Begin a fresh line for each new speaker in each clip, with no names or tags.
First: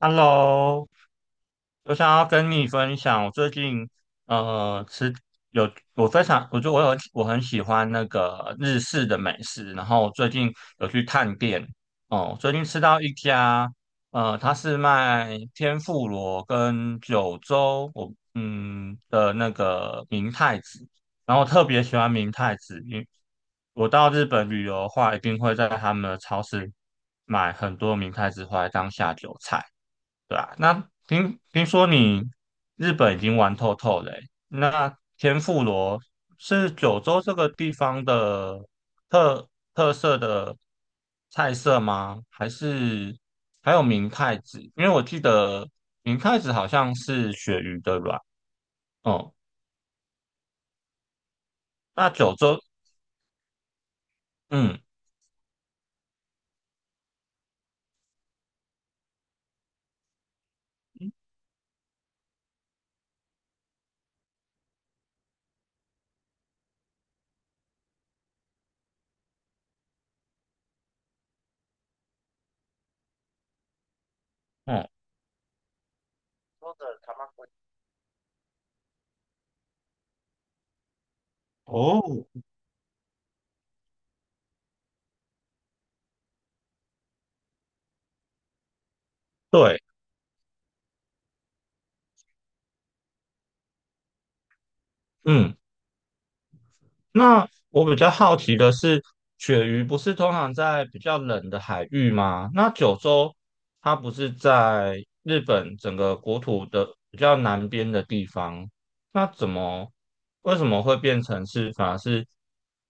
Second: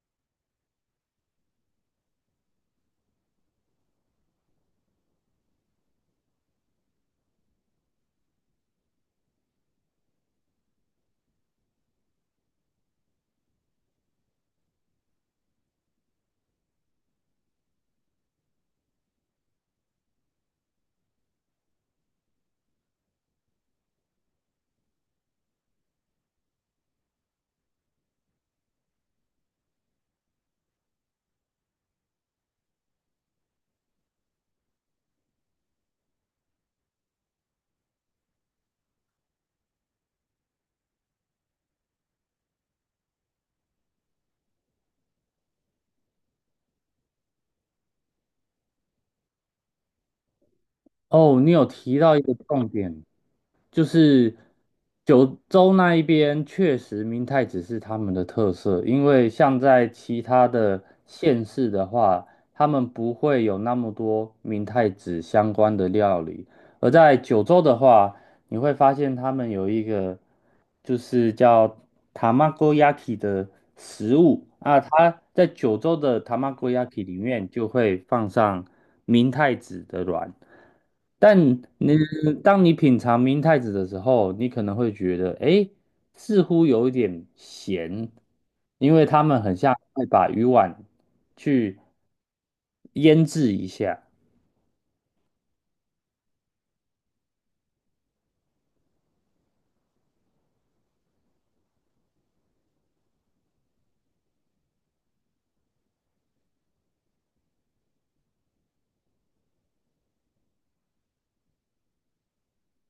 Hello，我想要跟你分享，我最近呃吃有我非常，我就我有我很喜欢那个日式的美食，然后我最近有去探店。哦，最近吃到一家，它是卖天妇罗跟九州的那个明太子，然后我特别喜欢明太子，因为我到日本旅游的话，一定会在他们的超市买很多明太子回来当下酒菜。对啊，那听说你日本已经玩透透了欸。那天妇罗是九州这个地方的特特色的菜色吗？还是还有明太子？因为我记得明太子好像是鳕鱼的卵哦。
哦，你有提
那
到一个
九州，
重点，就是
嗯
九州那一边确实明太子是他们的特色，因为像在其他的县市的话，他们不会有那么多明太子相关的料理，而在九州的话，你会发现他们有一个就是叫 tamagoyaki 的食物啊，
嗯，
它在九州的
九州的
tamagoyaki 里面
tamagotchi
就会放上明太子的卵，但你
哦，
当你品尝明太子的时候，你可能会觉得，哎，似乎有一点咸，因为他们很像
对，
会把鱼丸去腌制一下。
嗯。那我比较好奇的是，鳕鱼不是通常在比较冷的海域吗？那九州它不是在日本整个国土的比较南边的地方，那怎么为什么会变成是反而是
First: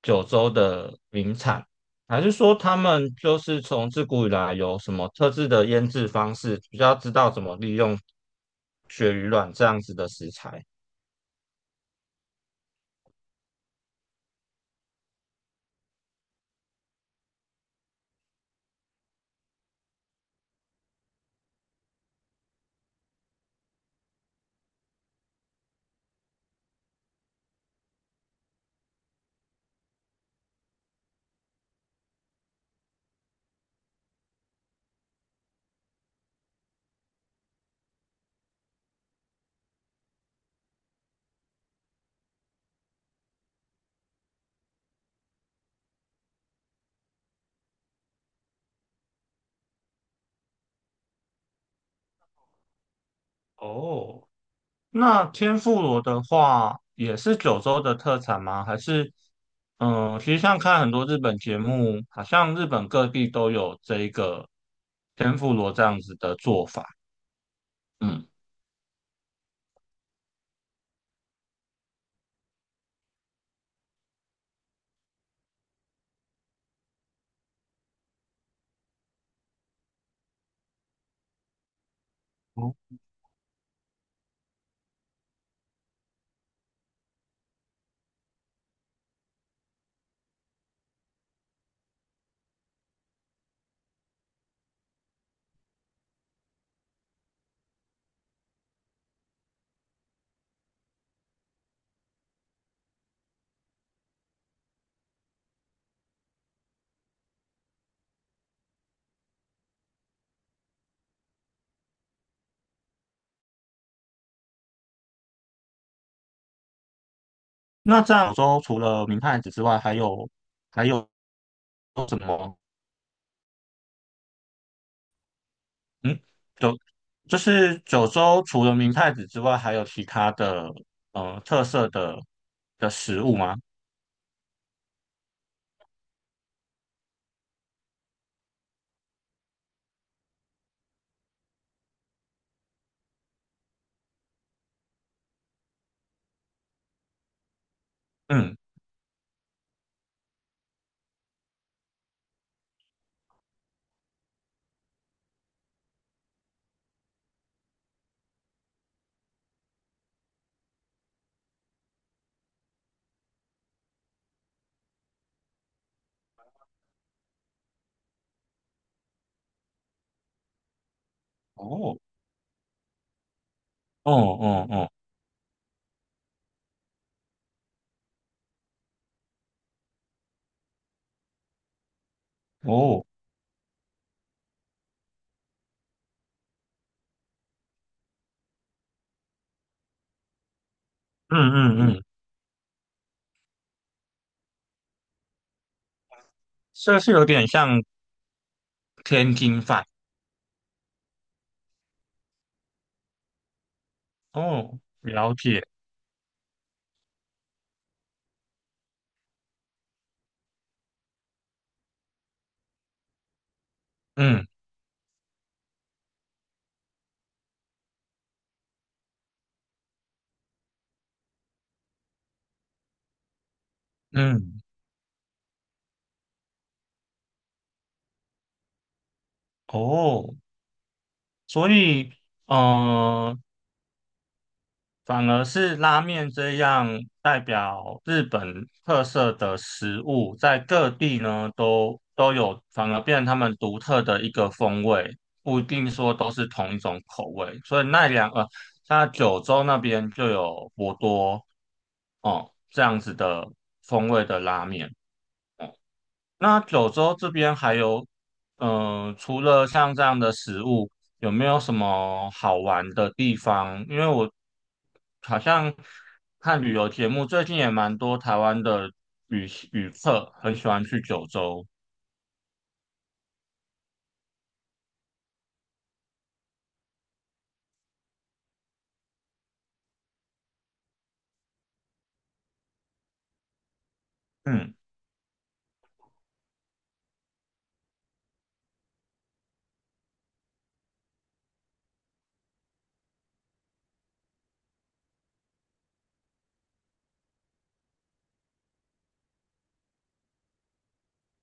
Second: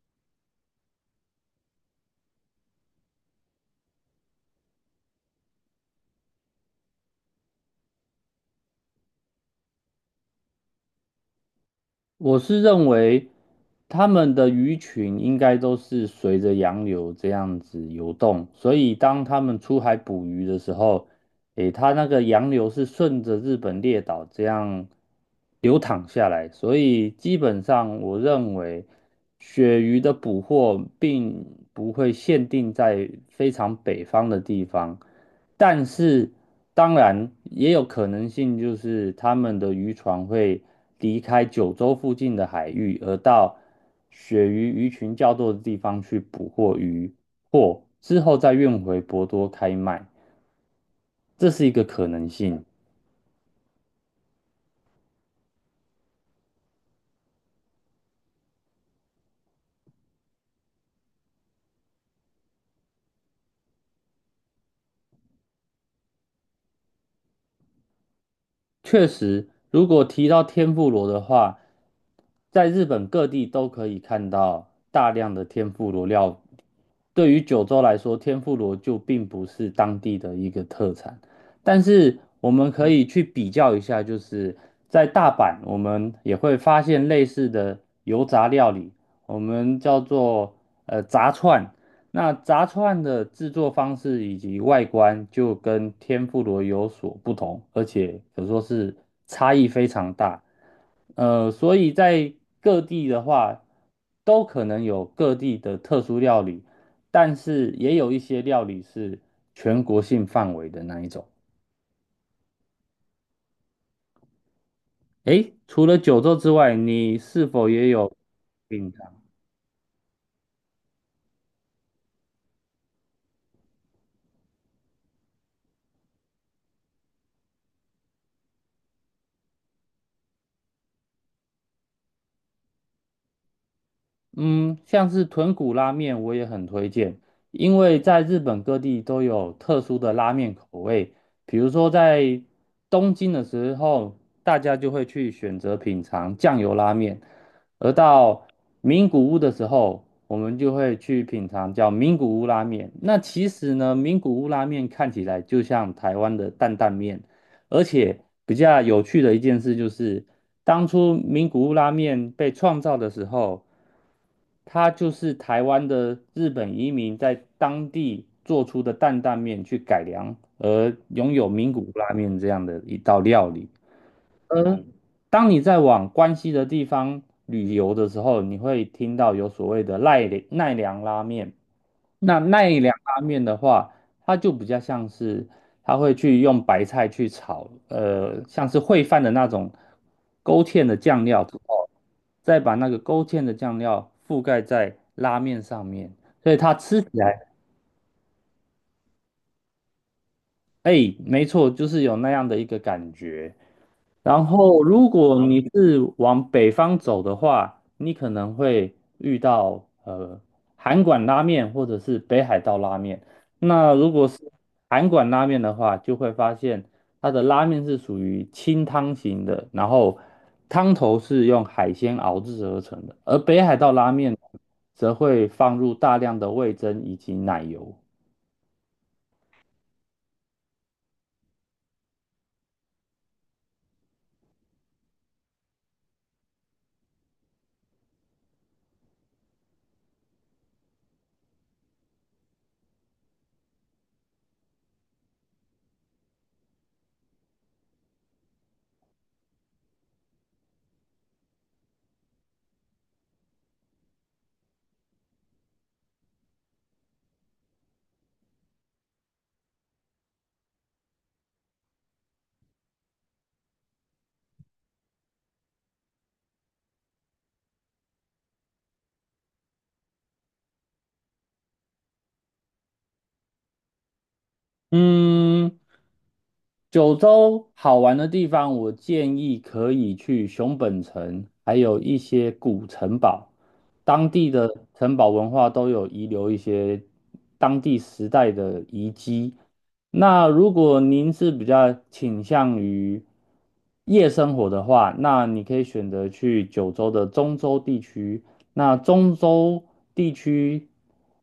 九州的名产？还是说他们就是从自古以来有什么特制的腌制方式，比较知道怎么利用鳕鱼卵这样子的食材？
我是认为他们的鱼群应该都是随着洋流这样子游动，所以当他们出海捕鱼的时候，诶，它那个洋流是顺着日本列岛这样流淌下来，所以基本上我认为鳕鱼的捕获并不会限定在非常北方的地方，但是当然也有可能性就是他们的渔船会离开九州附近的海域，而到鳕鱼鱼群较多的地方去捕获鱼或之后再运回博多开卖。这是一个可能性。
哦，那天妇罗的话，也是九州的特产吗？还是，其实像看很多日本节目，好像日本各地都有这一个天妇罗这样子的做法。嗯，
确实，如果提到天妇罗的话，在日本各地都可以看到大量的天妇罗料对于九州来说，天妇罗就并不是当地的一个特产，但是我们
哦，
可以去比较一下，就是在大阪，我们也会发现类似的油炸料理，我们叫做炸串。那炸串的制作方式以及外观就跟天妇罗有所不同，而且可说是差异非常大。所以在各地的话，都可能有各地的特殊料理，但是也有一些料理是全国性范围的那一种。诶，除了九州之外，你是否也
那这
有
样九州除
品
了明
尝
太子之外，还有什么？嗯，就就是九州除了明太子之外，还有其他的特色的食物吗？
嗯，像是豚骨拉面，我也很推荐，因为在日本各地都有特殊的拉面口味，比如说在东京的时候，大家就会去选择品尝酱油拉面，而到
嗯，
名古屋的时候，我们就会去品尝叫名古屋拉面。那其实呢，名古屋拉面看起来就像台湾的担担面，而且比较有趣的一件事就是，当初名古屋拉面被创造的时候。它就是台湾的日本移民在当地做出的担担面去改良，而拥有名古屋
哦，
拉面这样的一道料理。
哦哦
而
哦
当你在往关西的地方旅游的时候，你会听到有所谓的奈良拉面。那奈良
哦，
拉面的话，它就比较像是，它会去用白菜去炒，像是烩饭的那种勾芡的酱
嗯
料之后
嗯嗯。
再把那个勾芡的酱料覆盖在拉面上面，所以它
这
吃起
是有
来，
点像天津饭
哎，没错，就是有那样的一个感觉。然
哦，
后，如
了
果你
解，
是往北方走的话，你可能会遇到韩馆拉面或者是北海道拉面。那如果
嗯
是韩馆拉面的话，就会发现它的拉面是属于清汤型的，然后汤头是用海鲜熬制而成的，而北海道拉面
嗯，
则会放入大量的味噌以及奶油。
哦，所以呃，反而是拉面这样代表日本特色的食物，在各地呢都有，反而变成他们独特的一个风味，不一定说都是同一种口味，所以，它九州那边就有博多哦这样子的风味的拉面。那九州这边还有，除了像这样的食物，有没有什么好玩的地方？因为我好像看旅游节目，最近也蛮多台湾的旅客很喜欢去九州。
嗯，九州好玩的地方，我建议可以去熊本城，还有一些古城堡，当地的
嗯，
城堡文化都有遗留一些当地时代的遗迹。那如果您是比较倾向于夜生活的话，那你可以选择去九州的中州地区。那中州地区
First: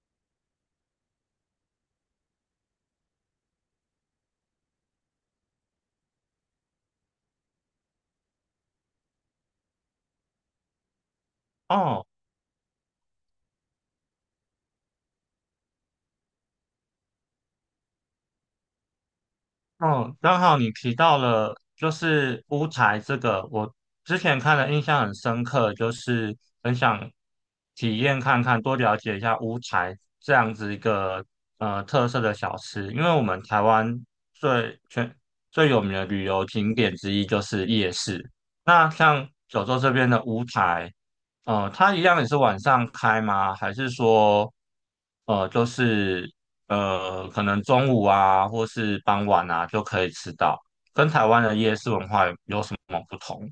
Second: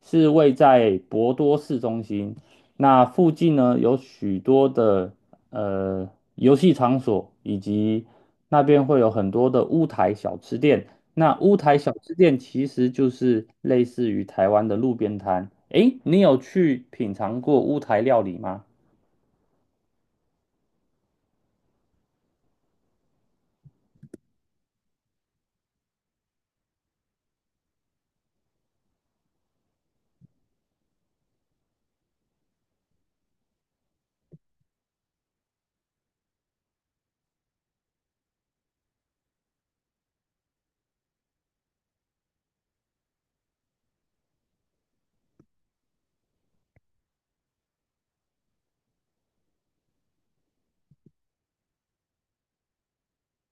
是位在博多市中心。那附近呢，有许多的呃游戏场所，以及那边会有很多的乌台小吃店。那乌台小
哦。
吃店其实就是类似于台湾的路边摊。诶，你有去品尝过乌台料理吗？
哦，刚好你提到了就是乌台这个，我之前看了印象很深刻，就是很想体验看看，多了解一下乌台这样子一个特色的小吃，因为我们台湾最全最有名的旅游景点之一就是夜市。那像九州这边的乌台，它一样也是晚上开吗？还是说就是可能中午啊，或是傍晚啊，就可以吃到。跟台湾的夜市文化有什么不同？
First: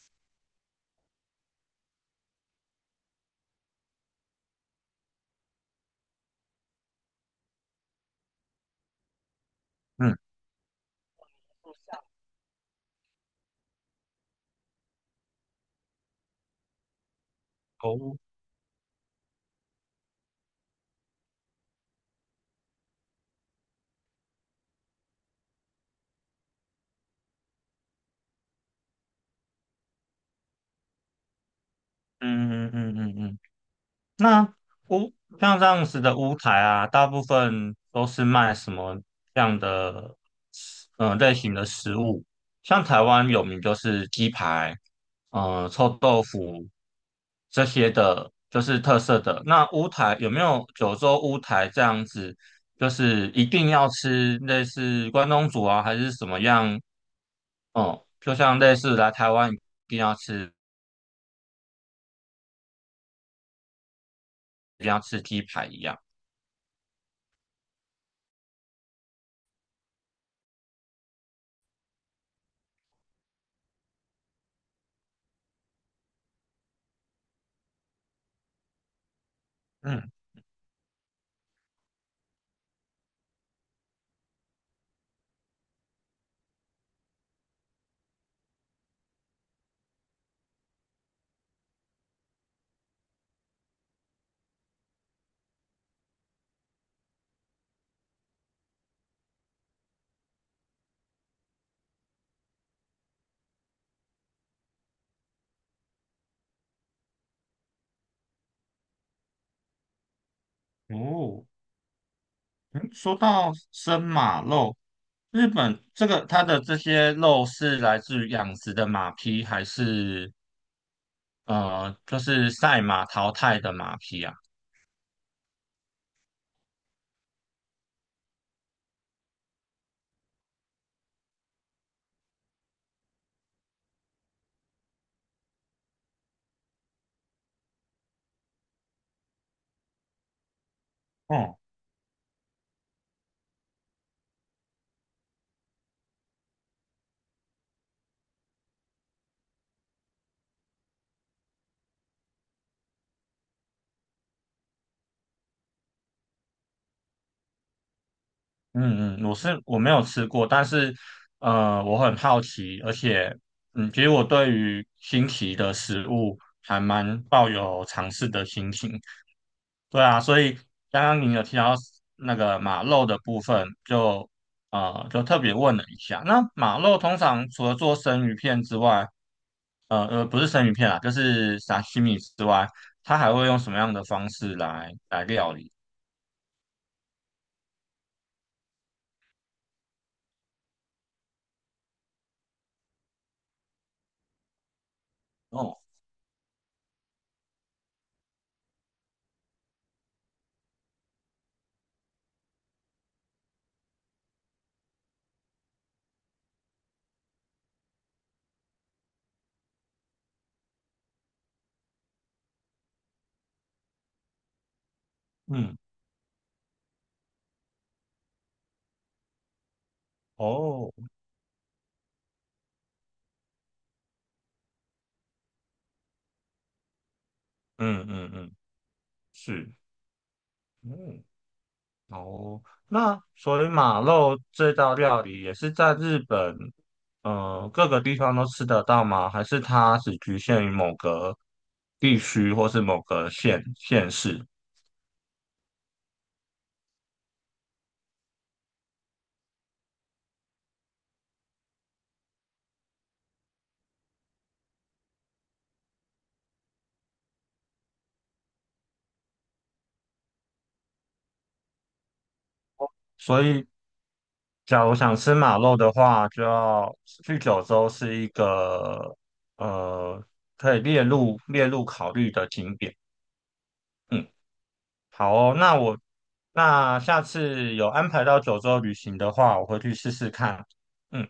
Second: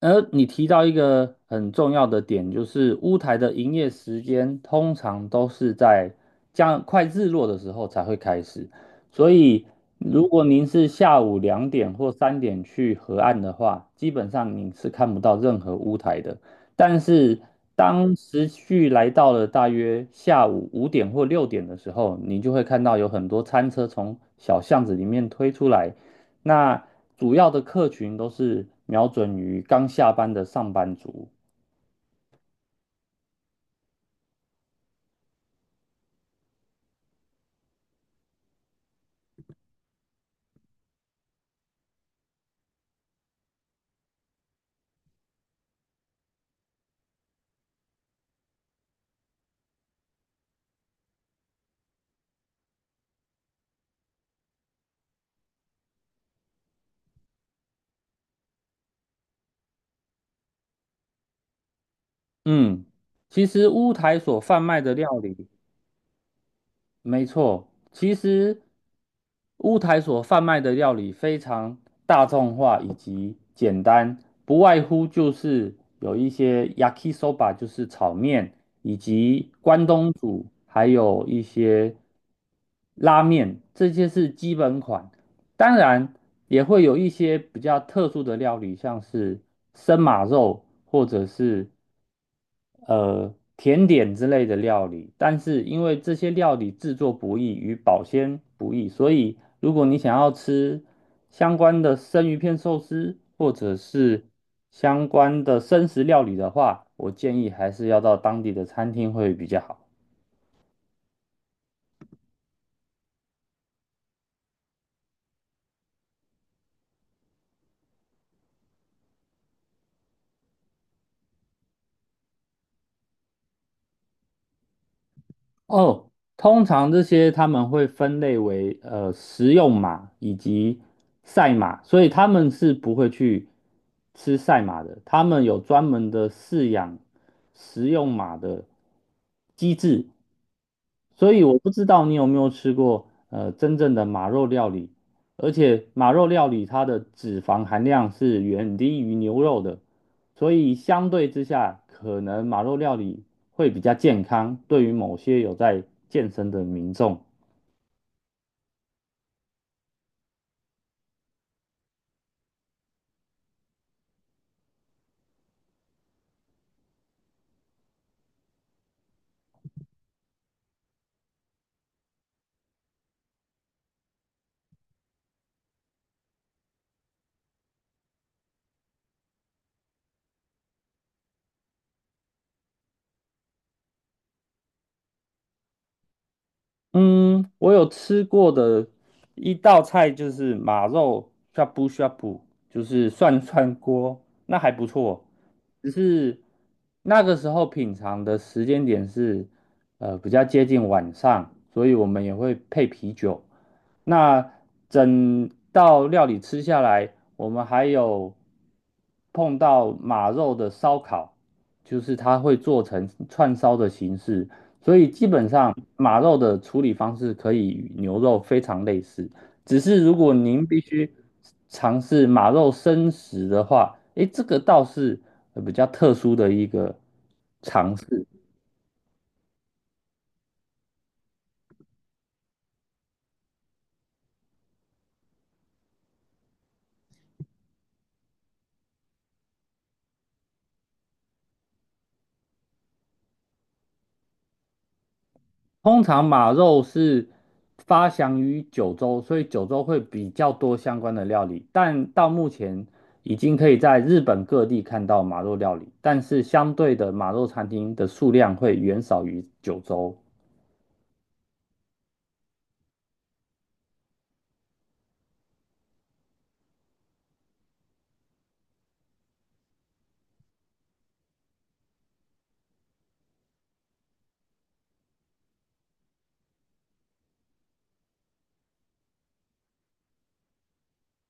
而你提到一个很重要的点，就是乌台的营业时间通常都是在将快日落的时候才会开始，所以
嗯，
如果您是下午2点或3点去河岸的话，基本上你是看不到任何乌台的。但是当
哦，
时序来到了大约下午5点或6点的时候，你就会看到有很多餐车从小巷子里面推出来，那主要的客群都是瞄准于刚下班的上班族。
嗯嗯嗯嗯嗯。那屋像这样子的屋台啊，大部分都是卖什么样的类型的食物？像台湾有名就是鸡排，臭豆腐这些的，就是特色的。那屋台有没有九州屋台这样子？就是一定要吃类似关东煮啊，还是什么样？哦、就像类似来台湾定要吃，
嗯，其实乌台所贩卖
一定
的
要
料
吃鸡
理
排一样。
没错，其实乌台所贩卖的料理非常大众化以及简单，不外乎就是有一些 yakisoba，就是炒面，以及关
嗯，
东煮，还有一些拉面，这些是基本款。当然，也会有一些比较特殊的料理，像是生马肉或者是甜点之类的料理，但是因为这些料理制作不易与保鲜不易，所以如果你想要吃相关的生鱼片寿司或者是相关的生食料理的话，我建议还是要到当地的餐厅会比较好。
哦。嗯说到生马肉，日本这个它的这些肉是来自于养殖的马匹，还是就是赛马淘汰的马匹啊？
哦，通常这些他们会分类为食用马以及赛马，所以他们是不会去吃赛马的。他们有专门的饲养食用马的机制，所以
哦、
我不知道你有没有吃过真正的马肉料理，而且马肉料理它的脂肪含量是远低于牛肉的。所以相对之下，可能马肉料理会比较健康，对于某些有在健身的民众
嗯嗯，我没有吃过，但是我很好奇，而且其实我对于新奇的食物还蛮抱有尝试的心情。对啊，所以刚刚你有提到那个马肉的部分，就特别问了一下。那马肉通常除了做生鱼片之外，不是生鱼片啦，就是沙西米之外，它还会用什么样的方式来料理？
嗯，我有吃过的一道菜就是马肉 shabu s 就是涮涮锅，那还不错。
哦，
只是那个时候品尝的时间点是比较接近晚上，所以我们也会配啤酒。那整道料理吃下来，我们还有碰到马肉的烧烤，就是它会做成串烧的形式。所以基本上
嗯，
马肉的处理方式可以与牛肉非常类似，只是如果您必
哦，
须尝试马肉生食的话，诶，这个倒是比较特殊的一个尝
嗯
试。
嗯嗯，是。嗯，哦，那所以马肉这道料理也是在日本，各个地方都吃得到吗？还是它只局限于某个地区或是某个县市？
通常马肉是发祥于九州，所以九州会比较多相关的料理，但到目前已经可以在日本各地看到马肉料理，但是相对的马肉餐厅的数量会远少于九州。
所以，假如想吃马肉的话，就要去九州是一个呃可以列入考虑的景点。嗯，好哦，那下次有安排到九州旅行的话，我会去试试看。嗯。